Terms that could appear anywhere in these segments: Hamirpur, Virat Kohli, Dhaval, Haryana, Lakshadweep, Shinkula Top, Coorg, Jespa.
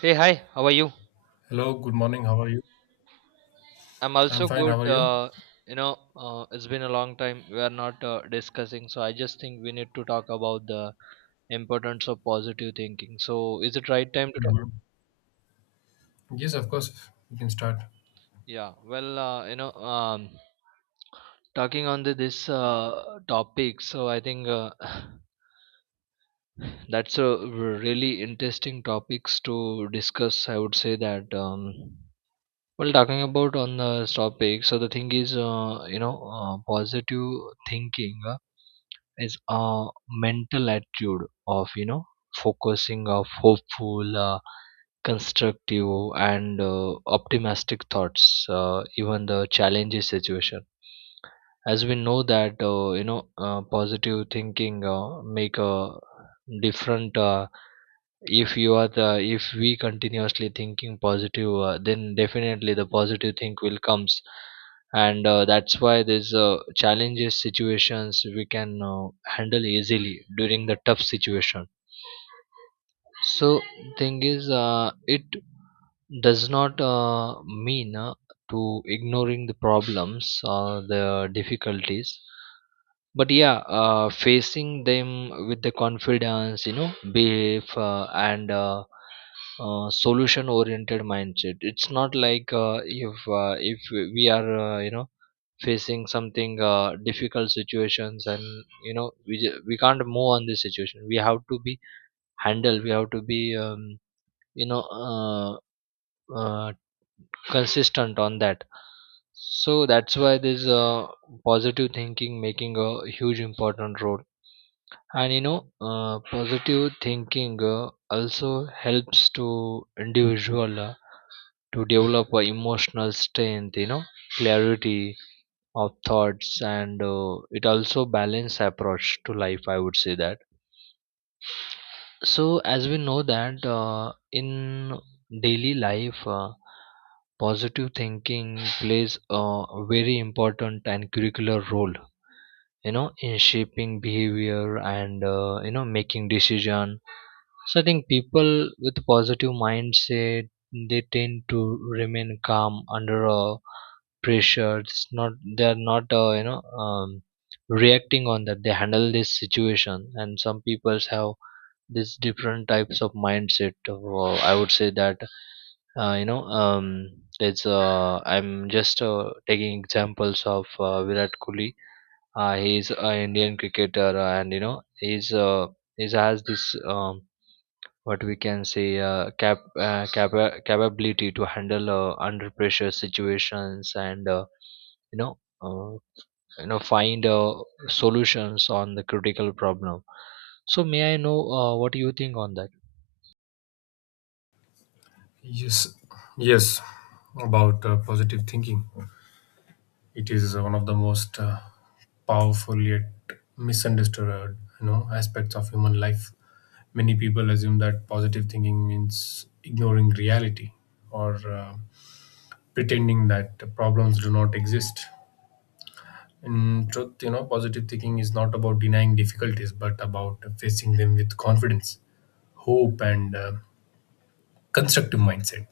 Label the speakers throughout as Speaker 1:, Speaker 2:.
Speaker 1: Hey, hi, how are you?
Speaker 2: Hello, good morning. How are you?
Speaker 1: I'm
Speaker 2: I'm
Speaker 1: also
Speaker 2: fine. How
Speaker 1: good.
Speaker 2: are you?
Speaker 1: It's been a long time we are not discussing, so I just think we need to talk about the importance of positive thinking. So, is it right time to talk?
Speaker 2: Mhm. Yes, of course. We can start.
Speaker 1: Yeah, well, uh, you know, um, talking on this topic, so I think that's a really interesting topics to discuss. I would say that. Well, talking about on the topic, so the thing is, positive thinking is a mental attitude of focusing of hopeful, constructive, and optimistic thoughts, even the challenging situation as we know that positive thinking make a different if you are the if we continuously thinking positive then definitely the positive think will comes and that's why there's challenges situations we can handle easily during the tough situation so thing is it does not mean to ignoring the problems or the difficulties but yeah facing them with the confidence, belief and solution oriented mindset. It's not like if we are facing something difficult situations and you know we can't move on this situation. We have to be handle, we have to be you know uh, uh, consistent on that, so that's why this positive thinking making a huge important role. And you know positive thinking also helps to individual to develop a emotional strength, you know, clarity of thoughts, and it also balance approach to life, I would say that. So as we know that in daily life positive thinking plays a very important and curricular role, you know, in shaping behavior and making decision. So I think people with positive mindset, they tend to remain calm under pressure. It's not they're not reacting on that, they handle this situation. And some peoples have these different types of mindset, I would say that. You know it's I'm just taking examples of Virat Kohli. He's an Indian cricketer, and you know he's he has this what we can say capability to handle under pressure situations and you know uh, find solutions on the critical problem. So may I know what you think on that?
Speaker 2: Yes, yes. About positive thinking, it is one of the most powerful yet misunderstood, you know, aspects of human life. Many people assume that positive thinking means ignoring reality or uh, pretending that problems do not exist. In truth, you know, positive thinking is not about denying difficulties, but about facing them with confidence, hope, and constructive mindset.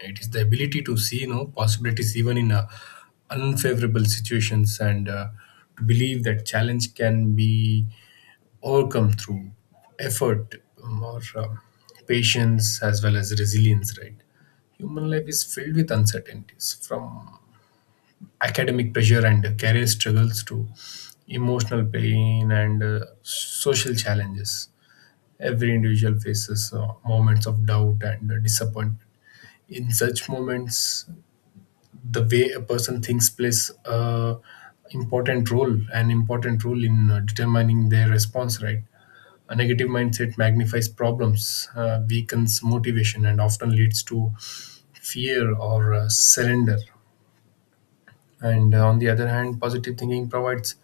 Speaker 2: It is the ability to see, you know, possibilities even in unfavorable situations, and to believe that challenge can be overcome through effort or patience as well as resilience. Right, human life is filled with uncertainties, from academic pressure and career struggles to emotional pain and social challenges. Every individual faces moments of doubt and disappointment. In such moments, the way a person thinks plays an important role in determining their response. Right, a negative mindset magnifies problems, weakens motivation, and often leads to fear or surrender. And on the other hand, positive thinking provides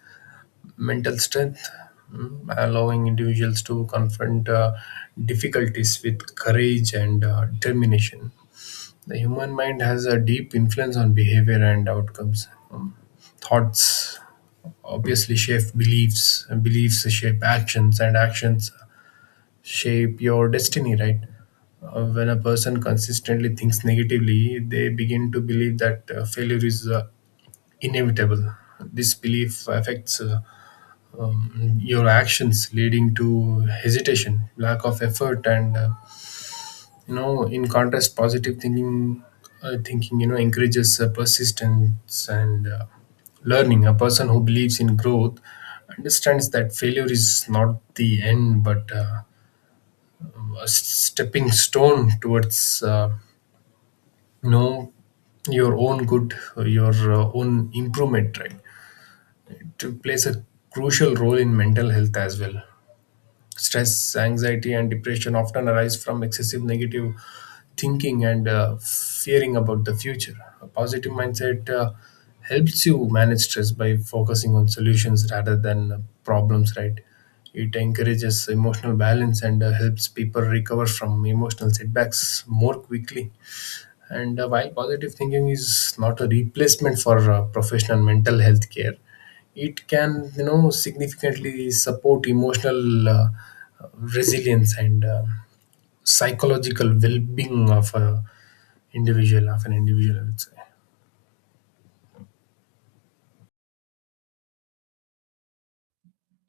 Speaker 2: mental strength, mm, allowing individuals to confront difficulties with courage and determination. The human mind has a deep influence on behavior and outcomes. Thoughts obviously shape beliefs, and beliefs shape actions, and actions shape your destiny, right? When a person consistently thinks negatively, they begin to believe that failure is inevitable. This belief affects your actions, leading to hesitation, lack of effort, and you know, in contrast, positive thinking thinking you know encourages persistence and learning. A person who believes in growth understands that failure is not the end but a stepping stone towards you know your own good, your own improvement, right? To plays a crucial role in mental health as well. Stress, anxiety, and depression often arise from excessive negative thinking and fearing about the future. A positive mindset helps you manage stress by focusing on solutions rather than problems, right? It encourages emotional balance and helps people recover from emotional setbacks more quickly. And while positive thinking is not a replacement for professional mental health care, it can, you know, significantly support emotional resilience and psychological well-being of a individual of an individual, I would say.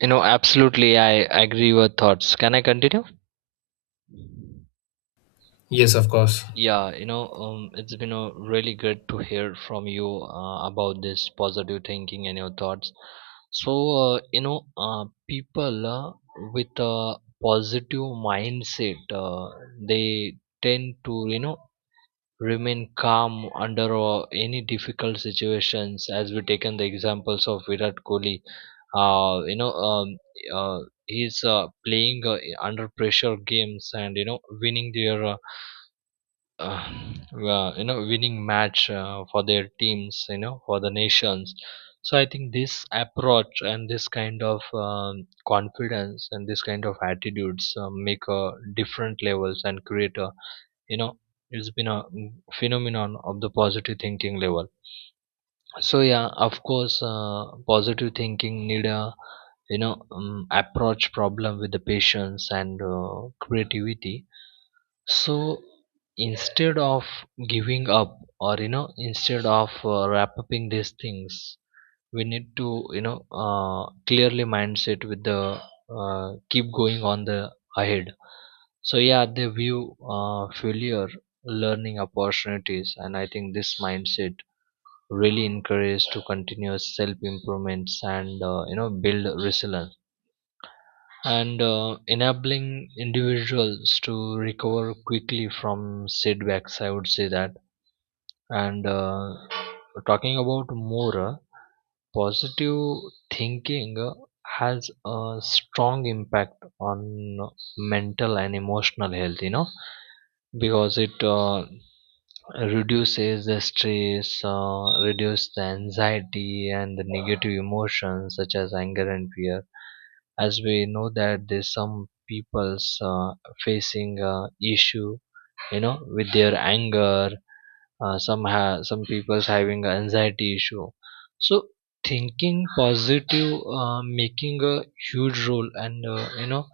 Speaker 1: You know, absolutely, I agree with thoughts. Can I continue?
Speaker 2: Yes, of course.
Speaker 1: It's been really good to hear from you about this positive thinking and your thoughts. So, people with a positive mindset, they tend to, you know, remain calm under any difficult situations. As we taken the examples of Virat Kohli, uh, you know, um, uh, he's playing under pressure games and you know winning their. Uh, well, you know, winning match for their teams, you know, for the nations. So I think this approach and this kind of confidence and this kind of attitudes make a different levels and create a, you know, it's been a phenomenon of the positive thinking level. So yeah, of course positive thinking need a, you know, approach problem with the patience and creativity. So instead of giving up or you know instead of wrap upping these things, we need to, you know, clearly mindset with the keep going on the ahead. So yeah, they view failure learning opportunities, and I think this mindset really encourages to continuous self improvements and you know build resilience and enabling individuals to recover quickly from setbacks, I would say that. And talking about more positive thinking has a strong impact on mental and emotional health, you know, because it reduces the stress, reduce the anxiety and the negative emotions such as anger and fear. As we know that there's some people's facing issue, you know, with their anger. Some people's having anxiety issue. So thinking positive making a huge role and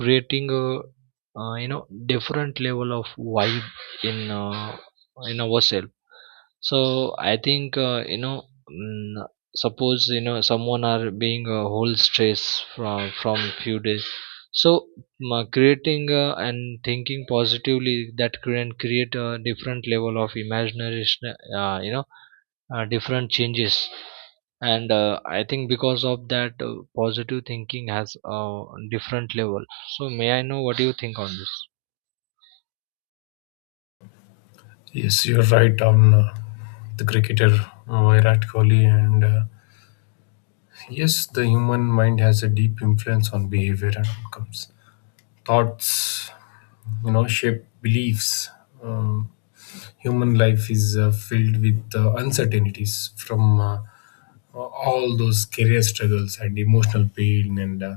Speaker 1: creating a different level of vibe in uh, in ourselves. So I think mm, suppose, you know, someone are being a whole stress from few days. So creating and thinking positively, that can create a different level of imagination. Different changes. And I think because of that, positive thinking has a different level. So may I know what do you think on this?
Speaker 2: Yes, you're right on the cricketer Virat Kohli, and yes, the human mind has a deep influence on behavior and outcomes. Thoughts, you know, shape beliefs. Um, human life is filled with uncertainties, from all those career struggles and emotional pain and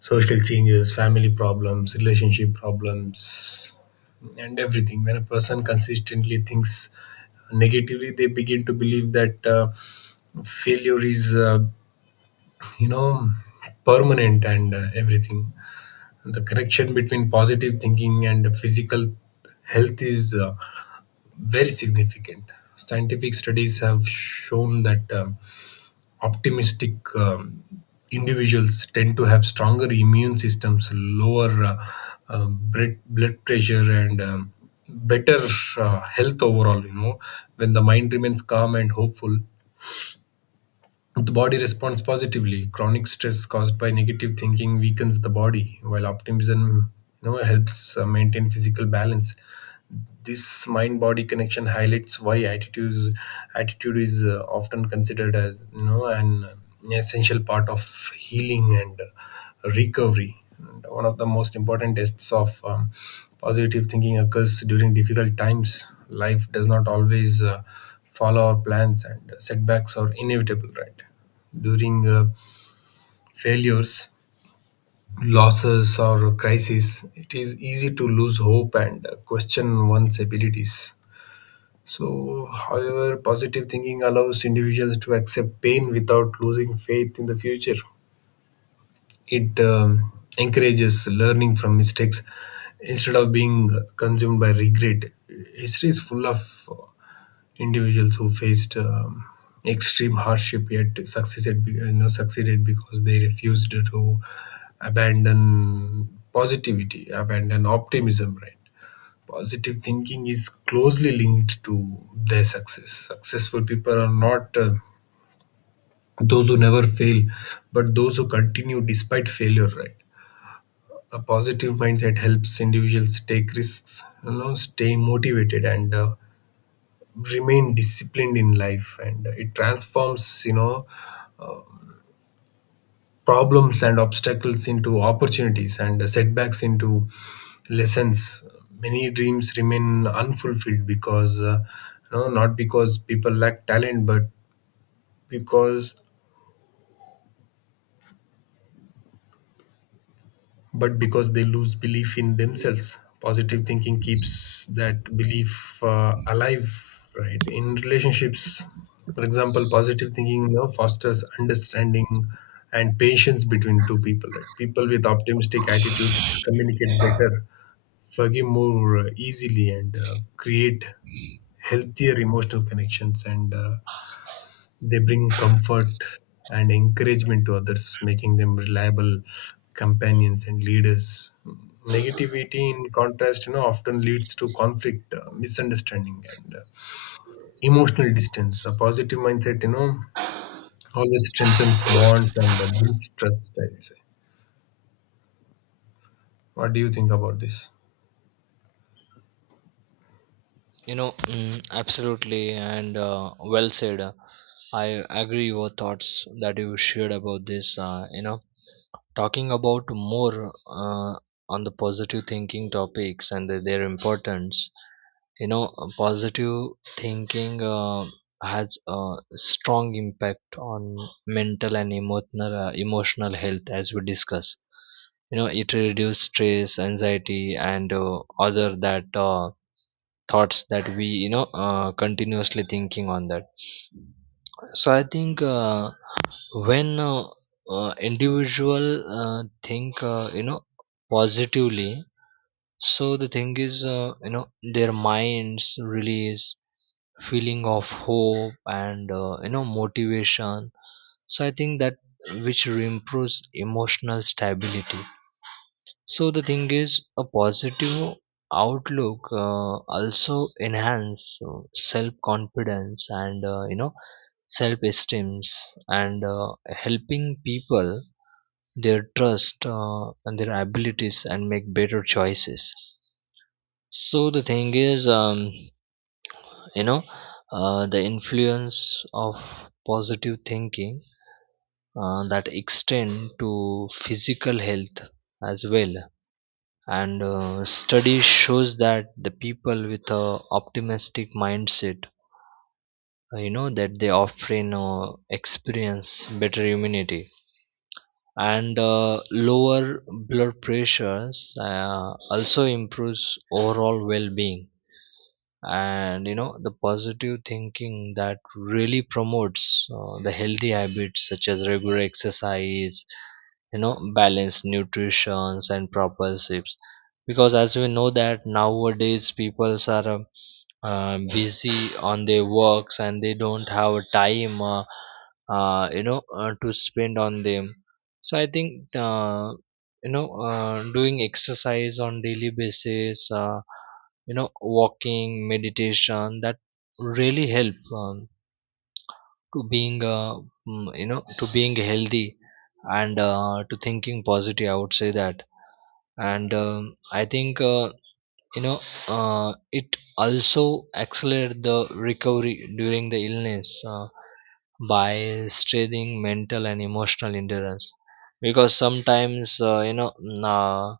Speaker 2: social changes, family problems, relationship problems, and everything. When a person consistently thinks negatively, they begin to believe that failure is you know permanent and everything. The connection between positive thinking and physical health is very significant. Scientific studies have shown that optimistic individuals tend to have stronger immune systems, lower blood pressure, and better health overall, you know. When the mind remains calm and hopeful, the body responds positively. Chronic stress caused by negative thinking weakens the body, while optimism, you know, helps maintain physical balance. This mind body connection highlights why attitude is often considered as, you know, an essential part of healing and recovery. And one of the most important tests of positive thinking occurs during difficult times. Life does not always follow our plans, and setbacks are inevitable, right? During failures, losses, or crises, it is easy to lose hope and question one's abilities. So, however, positive thinking allows individuals to accept pain without losing faith in the future. It encourages learning from mistakes instead of being consumed by regret. History is full of individuals who faced extreme hardship yet succeeded, you know, succeeded because they refused to abandon positivity, abandon optimism, right? Positive thinking is closely linked to their success. Successful people are not those who never fail, but those who continue despite failure, right? A positive mindset helps individuals take risks, you know, stay motivated, and remain disciplined in life. And it transforms, you know, problems and obstacles into opportunities and setbacks into lessons. Many dreams remain unfulfilled because, you know, not because people lack talent but because because they lose belief in themselves. Positive thinking keeps that belief alive, right? In relationships, for example, positive thinking, you know, fosters understanding and patience between two people, right? People with optimistic attitudes communicate better, forgive more easily, and create healthier emotional connections, and they bring comfort and encouragement to others, making them reliable companions and leaders. Negativity, in contrast, you know, often leads to conflict, misunderstanding, and emotional distance. A positive mindset, you know, always strengthens bonds and builds trust, I say. What do you think about this?
Speaker 1: You know, absolutely, and well said. I agree your thoughts that you shared about this. You know, talking about more on the positive thinking topics and the- their importance. You know, positive thinking has a strong impact on mental and emotional emotional health, as we discuss. You know, it reduces stress, anxiety, and other that. Thoughts that we, you know, continuously thinking on that. So I think when individual uh, think, you know, positively. So the thing is, you know, their minds release feeling of hope and motivation. So I think that which improves emotional stability. So the thing is, a positive outlook also enhance self-confidence and self-esteems and helping people their trust and their abilities and make better choices. So the thing is, you know, the influence of positive thinking that extend to physical health as well. And study shows that the people with a optimistic mindset that they often experience better immunity and lower blood pressures, also improves overall well-being. And you know, the positive thinking that really promotes the healthy habits such as regular exercise, you know, balanced nutrition and proper sleeps. Because as we know that nowadays people are busy on their works and they don't have a time to spend on them. So I think doing exercise on daily basis, you know, walking, meditation, that really help to being you know, to being healthy and to thinking positive, I would say that. And I think you know uh, it also accelerates the recovery during the illness by strengthening mental and emotional endurance. Because sometimes uh, you know mm, uh,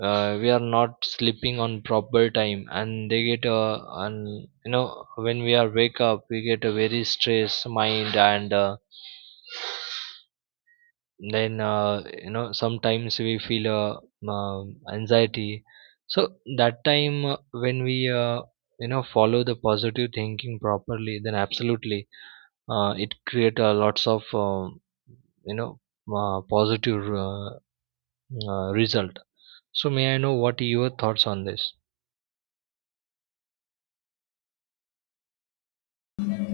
Speaker 1: uh, we are not sleeping on proper time and they get and you know, when we are wake up we get a very stressed mind, and then you know, sometimes we feel anxiety. So that time when we you know, follow the positive thinking properly, then absolutely it create lots of you know positive result. So may I know what your thoughts on this?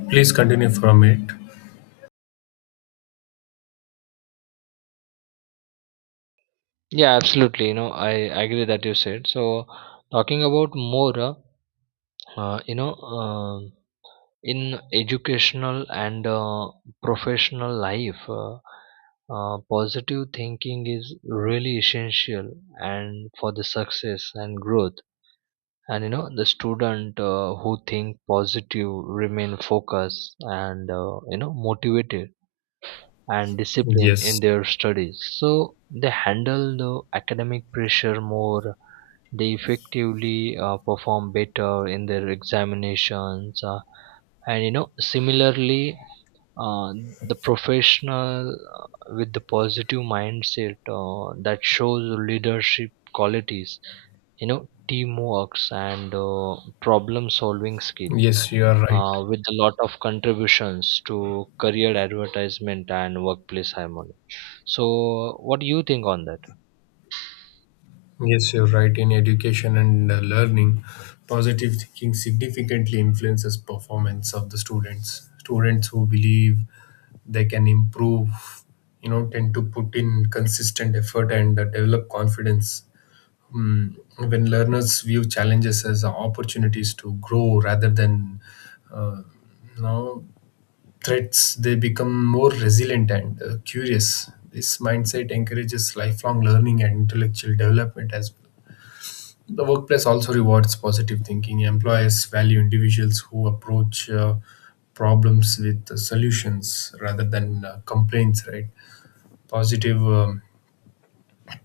Speaker 2: Please continue from it.
Speaker 1: Yeah, absolutely, you know, I agree that you said. So talking about more uh, you know uh, in educational and professional life, positive thinking is really essential and for the success and growth. And you know, the student who think positive remain focused and motivated and discipline in
Speaker 2: Yes,
Speaker 1: their studies, so they handle the academic pressure more, they effectively perform better in their examinations. And you know, similarly, uh, the professional with the positive mindset that shows leadership qualities, you know, teamworks and problem solving skill
Speaker 2: yes, you are right.
Speaker 1: with a lot of contributions to career advertisement and workplace harmony. So, what do you think on that?
Speaker 2: Yes, you're right. In education and learning, positive thinking significantly influences performance of the students. Students who believe they can improve, you know, tend to put in consistent effort and develop confidence. Mm, when learners view challenges as opportunities to grow rather than, uh, you know, threats, they become more resilient and curious. This mindset encourages lifelong learning and intellectual development as well. The workplace also rewards positive thinking. Employers value individuals who approach problems with solutions rather than complaints, right? Positive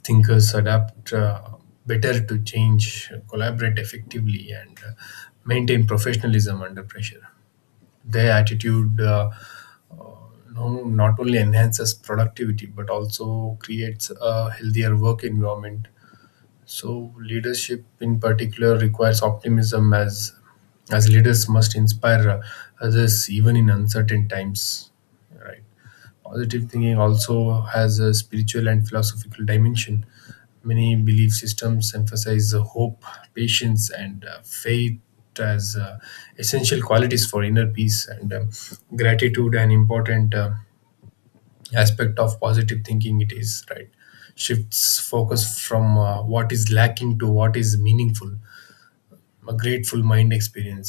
Speaker 2: thinkers adapt better to change, collaborate effectively, and maintain professionalism under pressure. Their attitude uh, no, not only enhances productivity but also creates a healthier work environment. So leadership in particular requires optimism, as leaders must inspire others even in uncertain times, right? Positive thinking also has a spiritual and philosophical dimension. Many belief systems emphasize hope, patience, and faith as essential qualities for inner peace. And gratitude, an important aspect of positive thinking, it is right, shifts focus from what is lacking to what is meaningful. A grateful mind experiences,